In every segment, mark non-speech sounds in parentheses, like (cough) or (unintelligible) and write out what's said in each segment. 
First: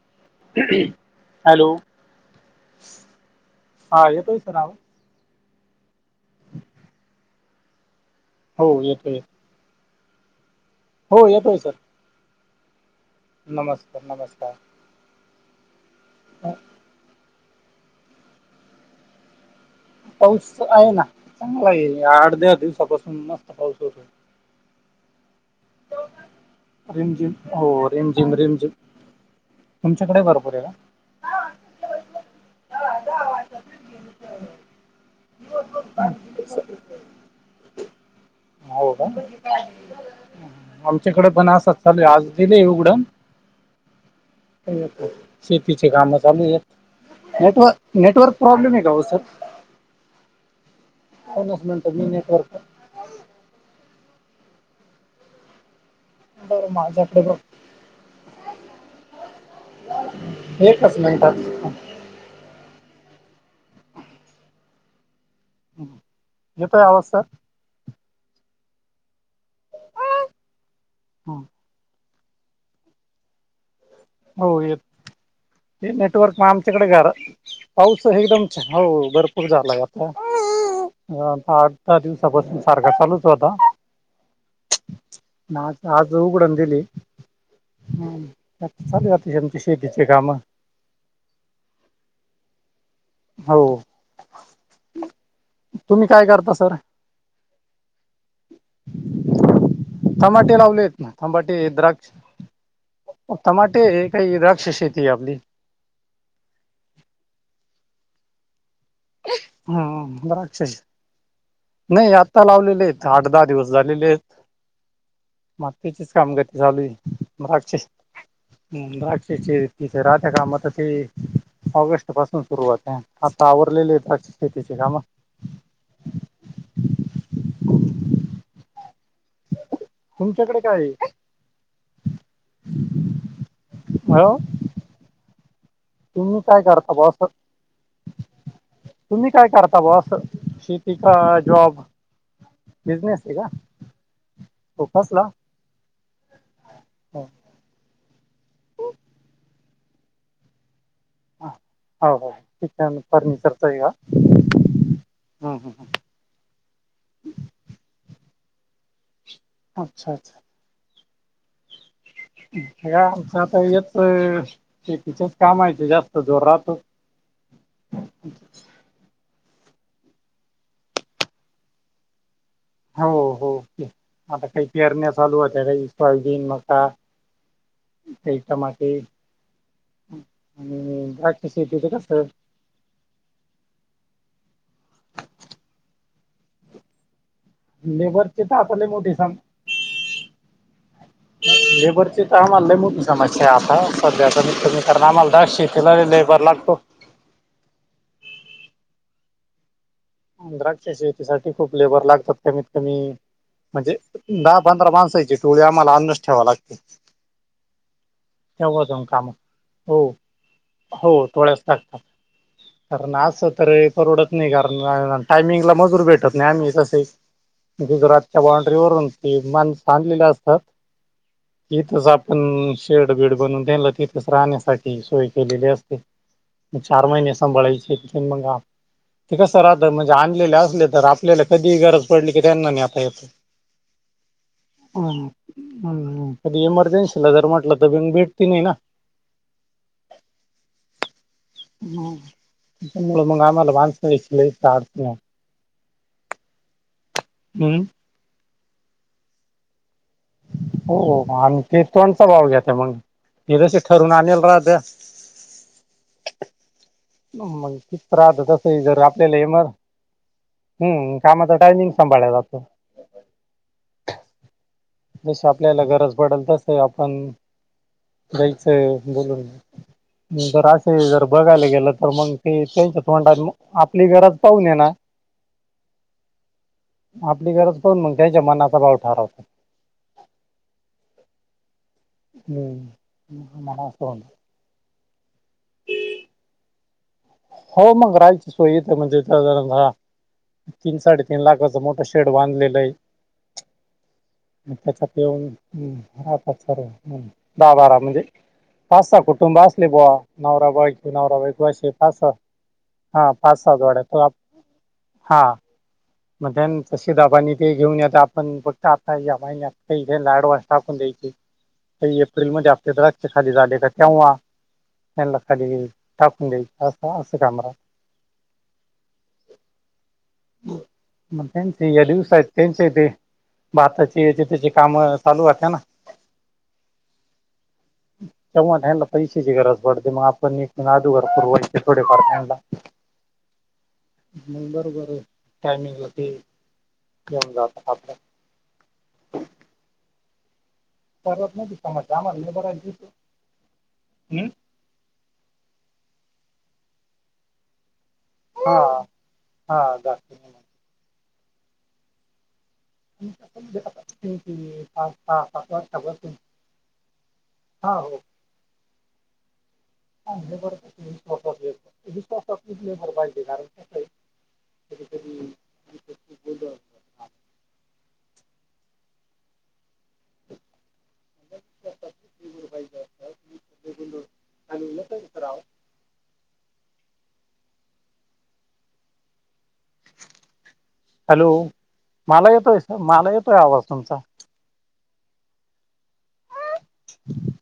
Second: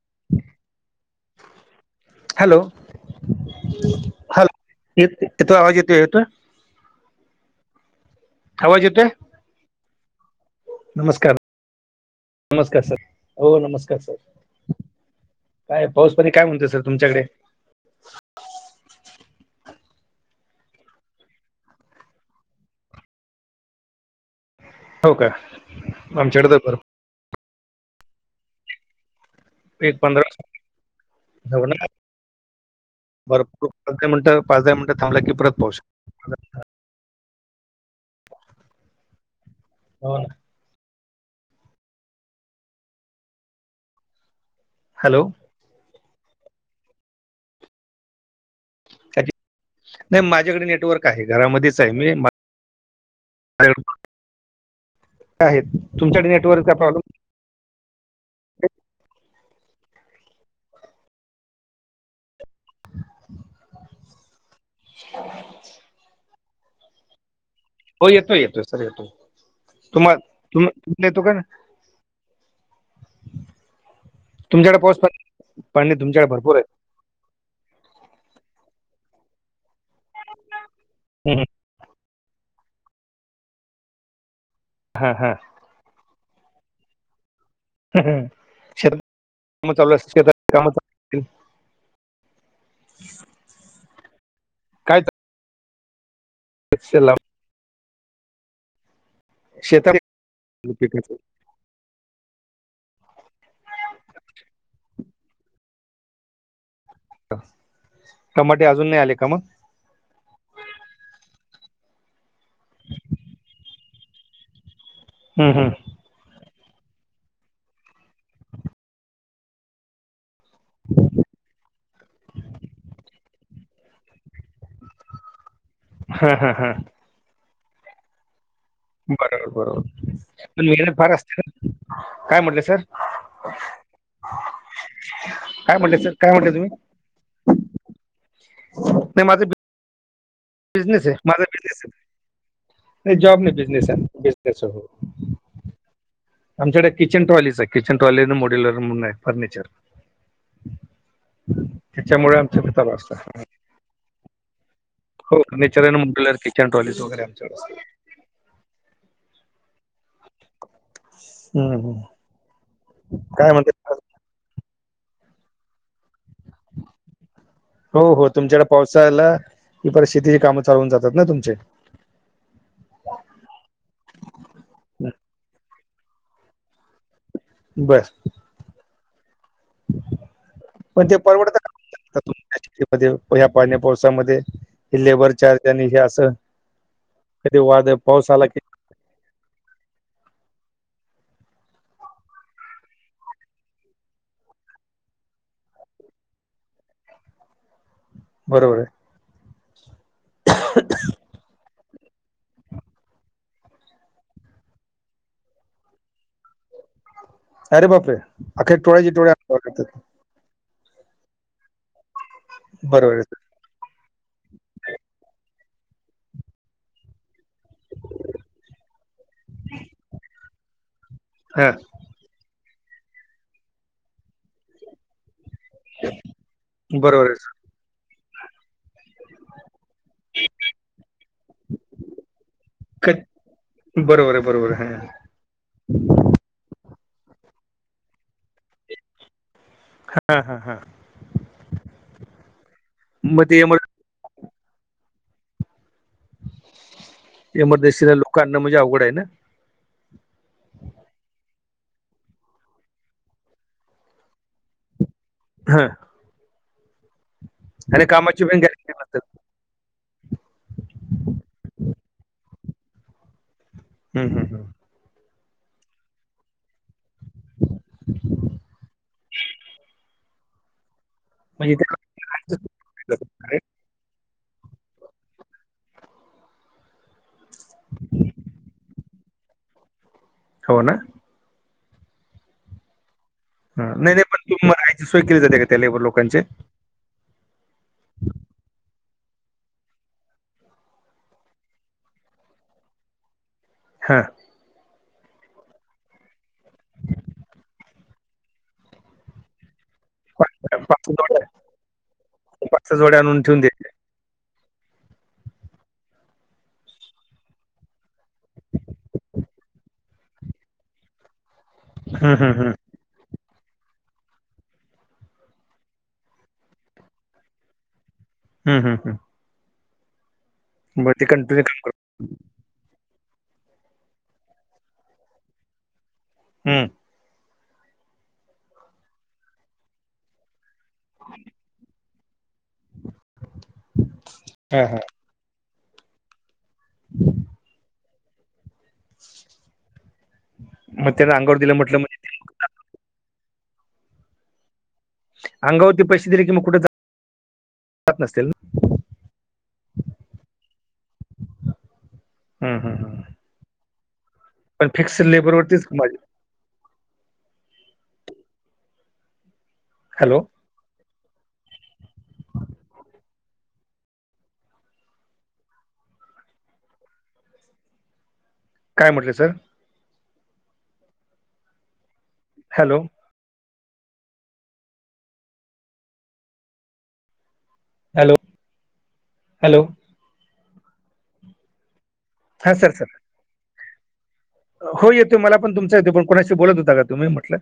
(unintelligible) Hello! Hello, हा येतोय hello sir आवाज येतो, येतो आवाज येतोय? हो येतोय. हो नमस्कार, येतोय सर नमस्कार सर हो नमस्कार, सर नमस्कार. काय पाऊस पाणी काय म्हणतोय सर तुमच्याकडे? पाऊस आहे ना चांगला आहे, या आड दहा दिवसापासून मस्त पाऊस होतोय. हो का आमच्याकडे तर भर रिम झिम, हो रिम झिम, रिम झिम. (inaudible) भरपूर पाच दहा मिनिटं, पाच दहा मिनिटं थांबला की परत पाऊस का येतो. (inaudible) होऊ का. (inaudible) ह़ोना. आमच्याकडे पण असच चालूये आज दिलंय उघडन. हॅलो शेतीची कामं चालू हेत, नेटवं नेटवर्क प्रॉब्लेम आहे का हो सर.? काकी- नाही माझ्याकडे नेटवर्क आहे दोनच घरामध्येच आहे मिनटं मी... नेटवर्क माझ्याकडे आहेत तुमच्याकडे. नेटवर्क बर काय प्रॉब्लेम माझ्याकडे बघ एकच मिनटात. (unintelligible) हं येतोय आवाज सर? हो येतोय, येतोय. सर येतोय तुम्हा तुम्हांला येतो का? हो तुमच्याकडे येतो. पाऊस पाणी पाणी तुमच्याकडे नेटवर्क भरपूर आहे आमच्याकडं घरा पाऊस एकदम च हो, हो भरपूर झालाय आता. हं, हं. दहा दिवसापासनं सारखा चालूच होता. हा हा. ना आज-आज उघडंण दिली. ह हम्म. आता शेतात चालू आहे आता आमची काम चालू शेतीचे असत, शेतातली कामं चालू (unintelligible) हो, काय तुम्हीं काय करता सर? त्याला शेतात तमाटे लावले आहेत ना, पिकाचं तबाटे. हे द्राक्ष टमाटे आहे का द्राक्ष शेती आहे आपली. टमाटे अजून नाही आले का मग? हा द्राक्षची नाही आता लावलेले आहेत आठ -दहा दिवस झालं. लावलेले आहेत हम्म, हम्म. मातीचेच काम करते चालू आहे. द्राक्षे हुं.. द्राक्षाची. तिचे राहत्या कामतचे ऑगस्ट पासून सुरुवात आहे, आता उरलेले आहे द्राक्ष शेतीची कामं. हा, हा, हा. बरोबर, तुमच्याकडे बरोबर. काय मेहनत फार असती ना, काय म्हटला सर? (inaudible) तुम्हीं म्हटलं काय तुम्ही करता बॉस, नाही तुम्ही माझं काय करता बॉस? शेती बिझनेस का आहे, माझा जॉब बिझनेस आहे. हे बिझनेस आहे जॉब का नाही, बिजनेस आहे बिजनेस हे तो हो. कसला आमच्याकडे किचन हो ट्रॉलीच आहे, किचन ट्रॉली मॉड्युलर म्हणून आहे फर्निचर. त्याच्यामुळे आमच्या (unintelligible) असतं चई हा. हो फर्निचर आहे किचन ट्रॉली वगैरे आमच्याकडं. अच्छा, अच्छा. हं.. हं.. सगळं आमच्या आता याच शेतीचंच कामायाचं जास्त जोरात. हो, हो. तुमच्याकडं पावसाळा आला की, परत शेतीची कामं चालू होऊन जातात ना तुमचे. हो, हो. आता काही परण्या चालू होत्यात सोयाबीन, मक्का. बर काही टमाटे. आणि पण ते द्राक्ष परवडतं शेतीच कस का तुमच्या ह्या पाण्या-पावसामध्ये ते लेबर चार्ज आणि हे असं कधी वाद पाऊस लेबरचे आला तर की आपले मोठे सांग (inaudible) लेबरची तर आम्हाला लय मोठी समस्या आहे आता सध्यातरी तुम्ही कारण आम्हाला दहा शेतीला लेबर लागतो. बरोबर आहे. द्राक्षाच्या शेतीसाठी खूप लेबर लागतात कमीत कमी म्हणजे दहा पंधरा माणसाची टोळी आम्हाला आणूनच ठेवावी लागते. अरे बापरे अख्या तेव्हा टोळ्या जाऊन किती काम लागतात तिथं. हो हो टोळ्याच टाकतात बरोबर कारण आहे सर असं तर परवडत नाही घरा टायमिंगला मजूरी भेटत नाही आम्ही तस. गुजरातच्या बांड्री वरून ते माणसं आणलेली असतात. हा पण शेड बीड बनवून त्यान्ला तिथेच राहण्यासा तेचि सोय केलेली असते म चार बरोबर महिने आहे सांभाळायचे असते मग आ ते कसं राहतं म्हणजे आणलेले असले तर आपल्याला कधी गरज पडली की त्यांना न्हेता सर येत. क- बरोबर आहे बरोबर आहे ह. हम्म हम्म पण एमर्जन्सिला जरी म्हंटल तर कोणी भेटत नाही ना. हा हा हा. मग तूम्हाला मग ते आम्हाला एमर आयत्या वेळेस लय ताप हम्म. एमर्जनसीच्या लोकांना म्हणजे अवघड आहे ना. हो आणि ते त्यांचा भाव घेते मग ते जशी ठरवून आणेल तवा द्या. होय. कामाची पण गॅरंटी (unintelligible) नसतात चले मग हम्म कामाचा टायमिंग सांभाळला जातो. हम्म हम्म हम्म. जस आपल्याला गरज पडल तस आहे आपण. जायचंय बोलून मग बघायला म्हणजे गेलं त्या तर मग. लोकांचं ते सोय त्यांच्या तोंडात म करतात. आपली गरज पाहली ना. आपली गरज पाहून मग त्यांच्या मनाचा भाव ठरवतात. हो ना. हम्म. ह नाही नाही पण तुम्ही राहायची सोय केली जाते का त्या लेबर लोकांची. हो मग राहायची सोय इथं म्हणजे त्या. तीन साडे तीन लाखाच मोठं शेड बांधलेलं आहे. हां. म त्याच्यात राहतात सर्व मुले दहा बारा म्हणजे पाच सहा कुटुंब असले बुआ नवरा पाच पाच बायको नवरा जोड्या बायको अशी पाच सहा पाच जोड्या हा आणून ठेवून पाच सहा देते जोड्या. हा. मध्यानि तशी दाबानी ते घेऊन आता आपण फक्त आता हाताने दाबायचे इथं लाड वाश टाकून द्यायची. (inaudible) एप्रिल हम्म. मध्ये आपले ट्रक खाली जाले का तेव्हा त्यान्ला खाली घ्यायचे टाकून द्यायचे. पाच सहा असं कमरा हम्म हम्म हम्म. म मग ते म कंटिन्यू काम त्यांच्या करत या दिवसाची. त्यांचे ते भाताची ह्याची त्याची काम चालू राहतात ना. हम्म. तेव्हा आता ह्यांला पैशाची गरज पडते मग आपण इथनं म अदूघर पुरवायचं. थोडं फार त्यान्ला मग हा, हा. बरोबर आहे. टायमिंग ला ते येऊन जाता. आपण मग त्यानं परत अंगावर दिलं नाही म्हटलं म्हणजे (unintelligible) हम्म, अंगावरती पैसे दिले कि मग कुठ जात, जातं नसतील न, हा हा, जात हं हं हं, (unintelligible) सात लेबरवरतीच वाजता माझे बस आहे. हा, हो. हां, हॅलो हे बरोबर. विश्वासातलेस विश्वासातले (unintelligible) कधी कधी बोल काय म्हटले सर? हॅलो, (unintelligible) राव हॅलो हॅलो, हॅलो, माला येतोय सर, माला येतोय आवाज तुमचा. हो येतोय मला पण तुमचा येतोय. पण कोणाशी बोलत होता का तुम्ही म्हटलं?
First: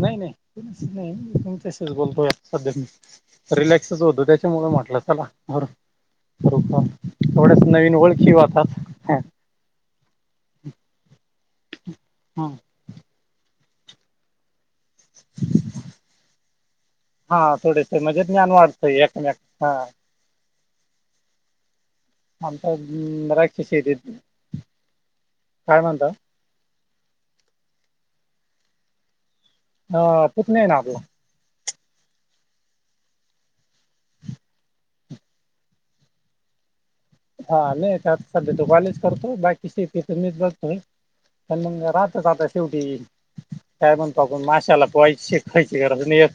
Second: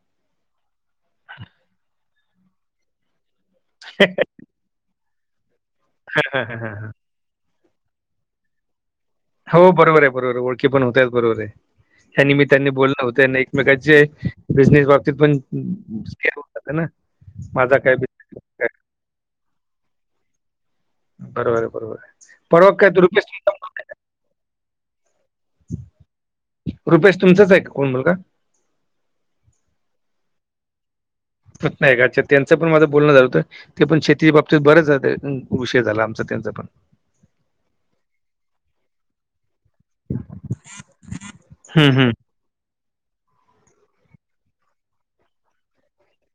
नाही नाही कोणाशीच नाही, तुमच्याशीच बोलतोय सध्या मी. रिलॅक्सच होतो त्याच्या त्यामुळ म्हटलं चला (unintelligible) हा, हा, करू हा, कॉल हा. एवढ्याच नवीन ओळखी होतात. हो बरोबर आहे बरोबर आहे ओळखी पण होत्यात बरोबर आहे. या निमित्ताने बोलणं होतय. मेकाचे बिझनेस बाबतीत पण हे होऊन जातं न, हा माझा काय थोडेसे म्हणजे ज्ञान काय वाढतंय. एकमेक हा, बरोबर आहे बरोबर आहे परवा काय तो रुपेश आमचं राकि तुमचा- शेड्युल काय म्हणता? रुपेश तुमचाच आहे कोण मुलगा? ह, पुतण्या आहे ना आपला. पुतण्या आहे का, अच्छा त्यांच पण माझं बोलणं झालतं. ते पण शेती बाबतीत बरच झालंय. विषय झाला आमचा त्यांचा पण हा नाही, त्यात सध्या तो काॅलेज करतोय. बाकी शेतीत मीच बघतोय. मग हम्म हम्म. राहतच आता शेवटी काय म्हणतो, आपण माश्याला पोहायची शिकखायची गरज नाही येत.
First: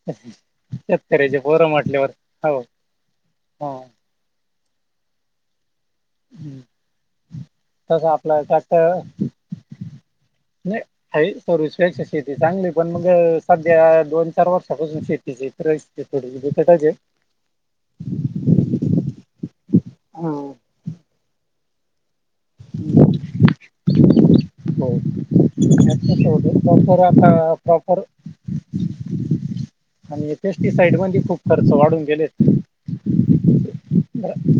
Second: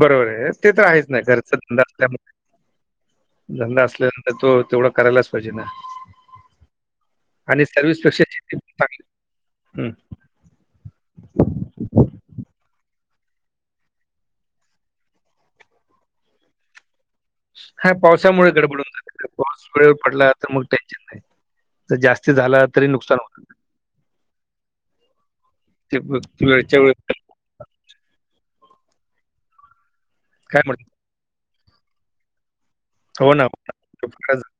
बरोबर आहे ते त आहेच नाही. घरचा पोरं धंदा म्हटल्यावर असल्यामुळे, हो हा धंदा असल्यान तो तेवढा करायलाच पाहिजे ना, हं, आणि सर्व्हिस तस पेक्षा आपलं शेती पण तात, चांगली नाही आहे सर्विस त्यापेक्षा शेती चांगली. पण मग सध्या दोन, चार वर्षापासून शेतीची परिस्थिती थोडी बिकटच हे. हा पावसामुळे गडबडून जात. (unintelligible) पाऊस वेळेवर हा पडला तर मग टेन्शन नाही. जास्त झाला तरी नुकसान होतं. हो. (unintelligible) ते वेळच्या वेळ आरू आणि काय म्हणत पेस्टिसाईड मध्ये खूप खर्च वाढून गेलेत. हो ना, (unintelligible)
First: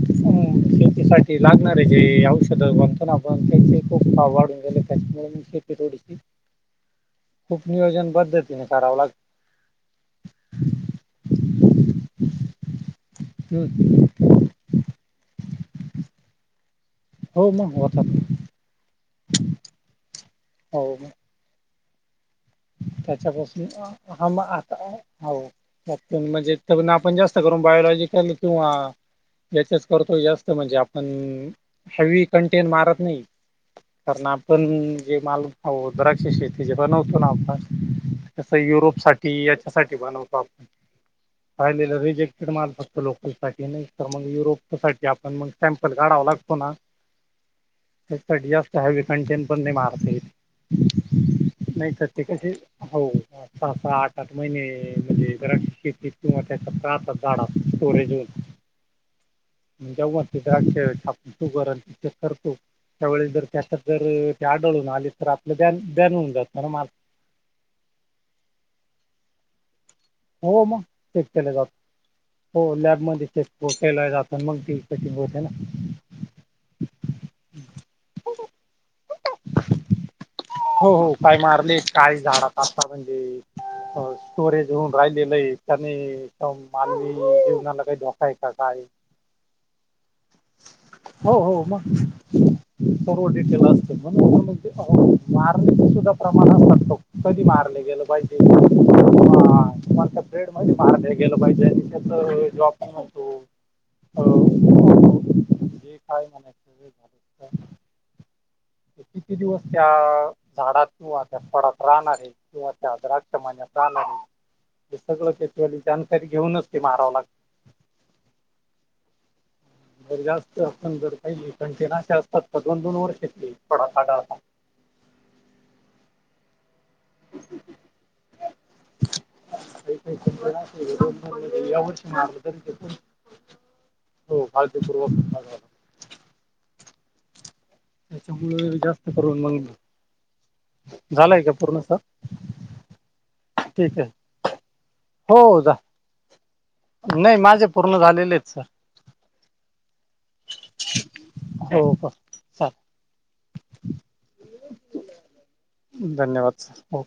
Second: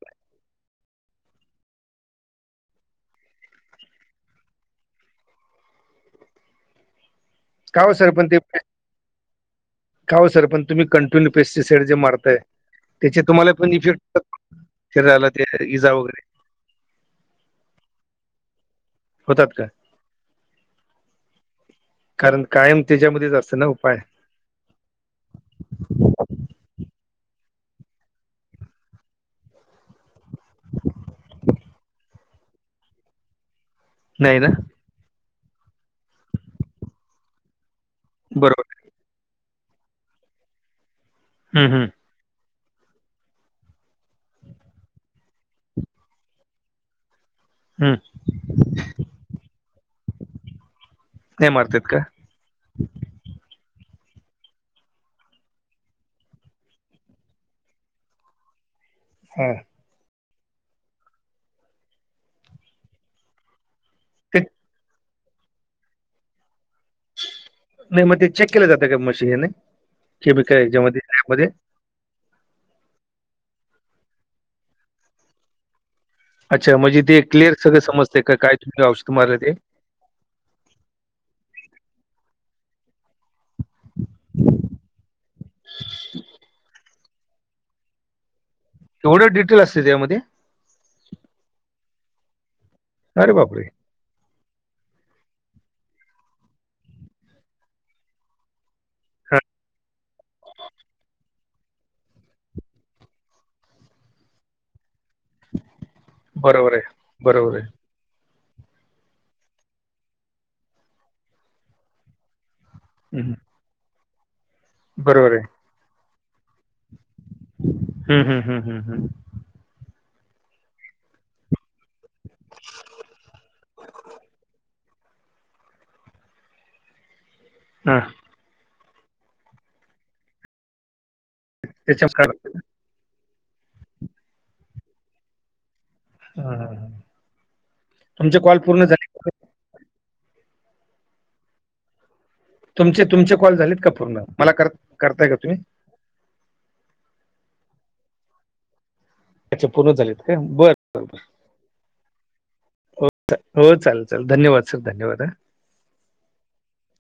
शेतीसाठी लागणारे जे औषधं म्हणतो ना आपण, त्याचे खूप भाव वाढून गेलेत. त्याचमुळे मग शेती थोडीशी खूप का हो नियोजन सर बद्धतीने कराव लाग कावो सर पण तुम्ही कंटिन्यू पेस्टिसाईड जे मारताय. त्याचे तुम्हाला पण हम्म, इफेक्ट, शरिराला इजा वगैरे हो मग होतात. होतात का? हो म. कारण कायम त्याच्यामध्येच असतं त्याच्यापासून ना उपाय. हा मग आता हो (unintelligible) म्हणजे (unintelligible) आपण जास्त करून, बायोलॉजीकल किंवा याचच करतो जास्त, म्हणजे आपण हेवी कंटेन मारत नाही. कारण नाही ना आपण जे माल, अहो द्राक्ष शेती जे बनवतो ना आपण कस बरोबर युरोप साठी याच्यासाठी बनवतो आपण, हम्म हम्म राहिलेलं रिजेक्ट माल फक्त लोकल साठी नाही, तर मग युरोपच्या साठी आपण मग सॅम्पल काढावं लागतो ना (inaudible) त्याच साठी जास्त हॅवी कंटेन पण नाही मारता येत. मारतात नाही का तर ते कसे हो (unintelligible) सहा सहा, आठ आठ, महिने म्हणजे द्राक्ष शेतीत किंवा त्याच्यात राहतात झाडात स्टोरेज होऊन. हम्. जेव्हा ते द्राक्ष आपण शुगर न ते चेक करतो त्यावेळी जर त्याच्यात जर ते आढळून आली तर आपलं, बॅन, बॅन हुन जात ना माल. नाही मग ते चेक केलं जातं का मशी याने? ते बी काय हो मग याच्यामध्ये चेक लॅबमध्ये? केलं जातं हो लॅबमध्ये चेक केला जात, मग तेची कटिंग होते ना. अच्छा म्हणजे ते क्लिअर सगळ समजते, क काय तुम्ही औषध मारले ते? हो हो काय मारले? काय झाडात आता म्हणजे स्टोरेज अ होऊन राहिलेलं आहे का नाही? मानवी जीवनाला काही धोका आहे का काय? एवढं डिटेल असते त्याच्यामध्ये? हो हो मग? सर्व अरे बापरे डिटेल असत. म्हणून त म ते (unintelligible) मारण्याच सुद्धा प्रमाण आसतात बघ. कधी मारले गेलं पाहिजे आ हा कोणत्या प्रेड मध्ये मारल गेलं पाहिजे, आणि त्याच जॉब म्हणतो अ, जे काय म्हणायचं बरोबर आहे, हे झालं तर बरोबर आहे. ते किती दिवस त्या झाडात किंवा त्या खोडात राहणार आहे किंवा त्या हम्म, द्राक्ष मन्यात जानार हे सगळं बरोबर आहे शेतवाली जानकारी घेऊनच ते मारावं लागत. हम्म हम्म हम्म हम् हम्. जर जास्त आपण जर पाहिले काही कंटेन असे असतात, तर दोन दोन वर्षे ते खोडात आढळता. हां. (inaudible) त्याच्या हा, (unintelligible) हा हा हा. त्याच्यामुळ जास्त का? करून मग, झालाय का पूर्ण सर? तुमचे तुमचे कॉल झालेत का ठीक आहे पूर्ण? मला कर करताय का तुम्ही? हो जा नाही, माझे पुर्ण झालेले आहेत सर. अच्छा! पूर्ण झालेत का? बर बर. हो का? हो हो चालेल चालेल धन्यवाद सर! धन्यवाद हा! धन्यवाद सर!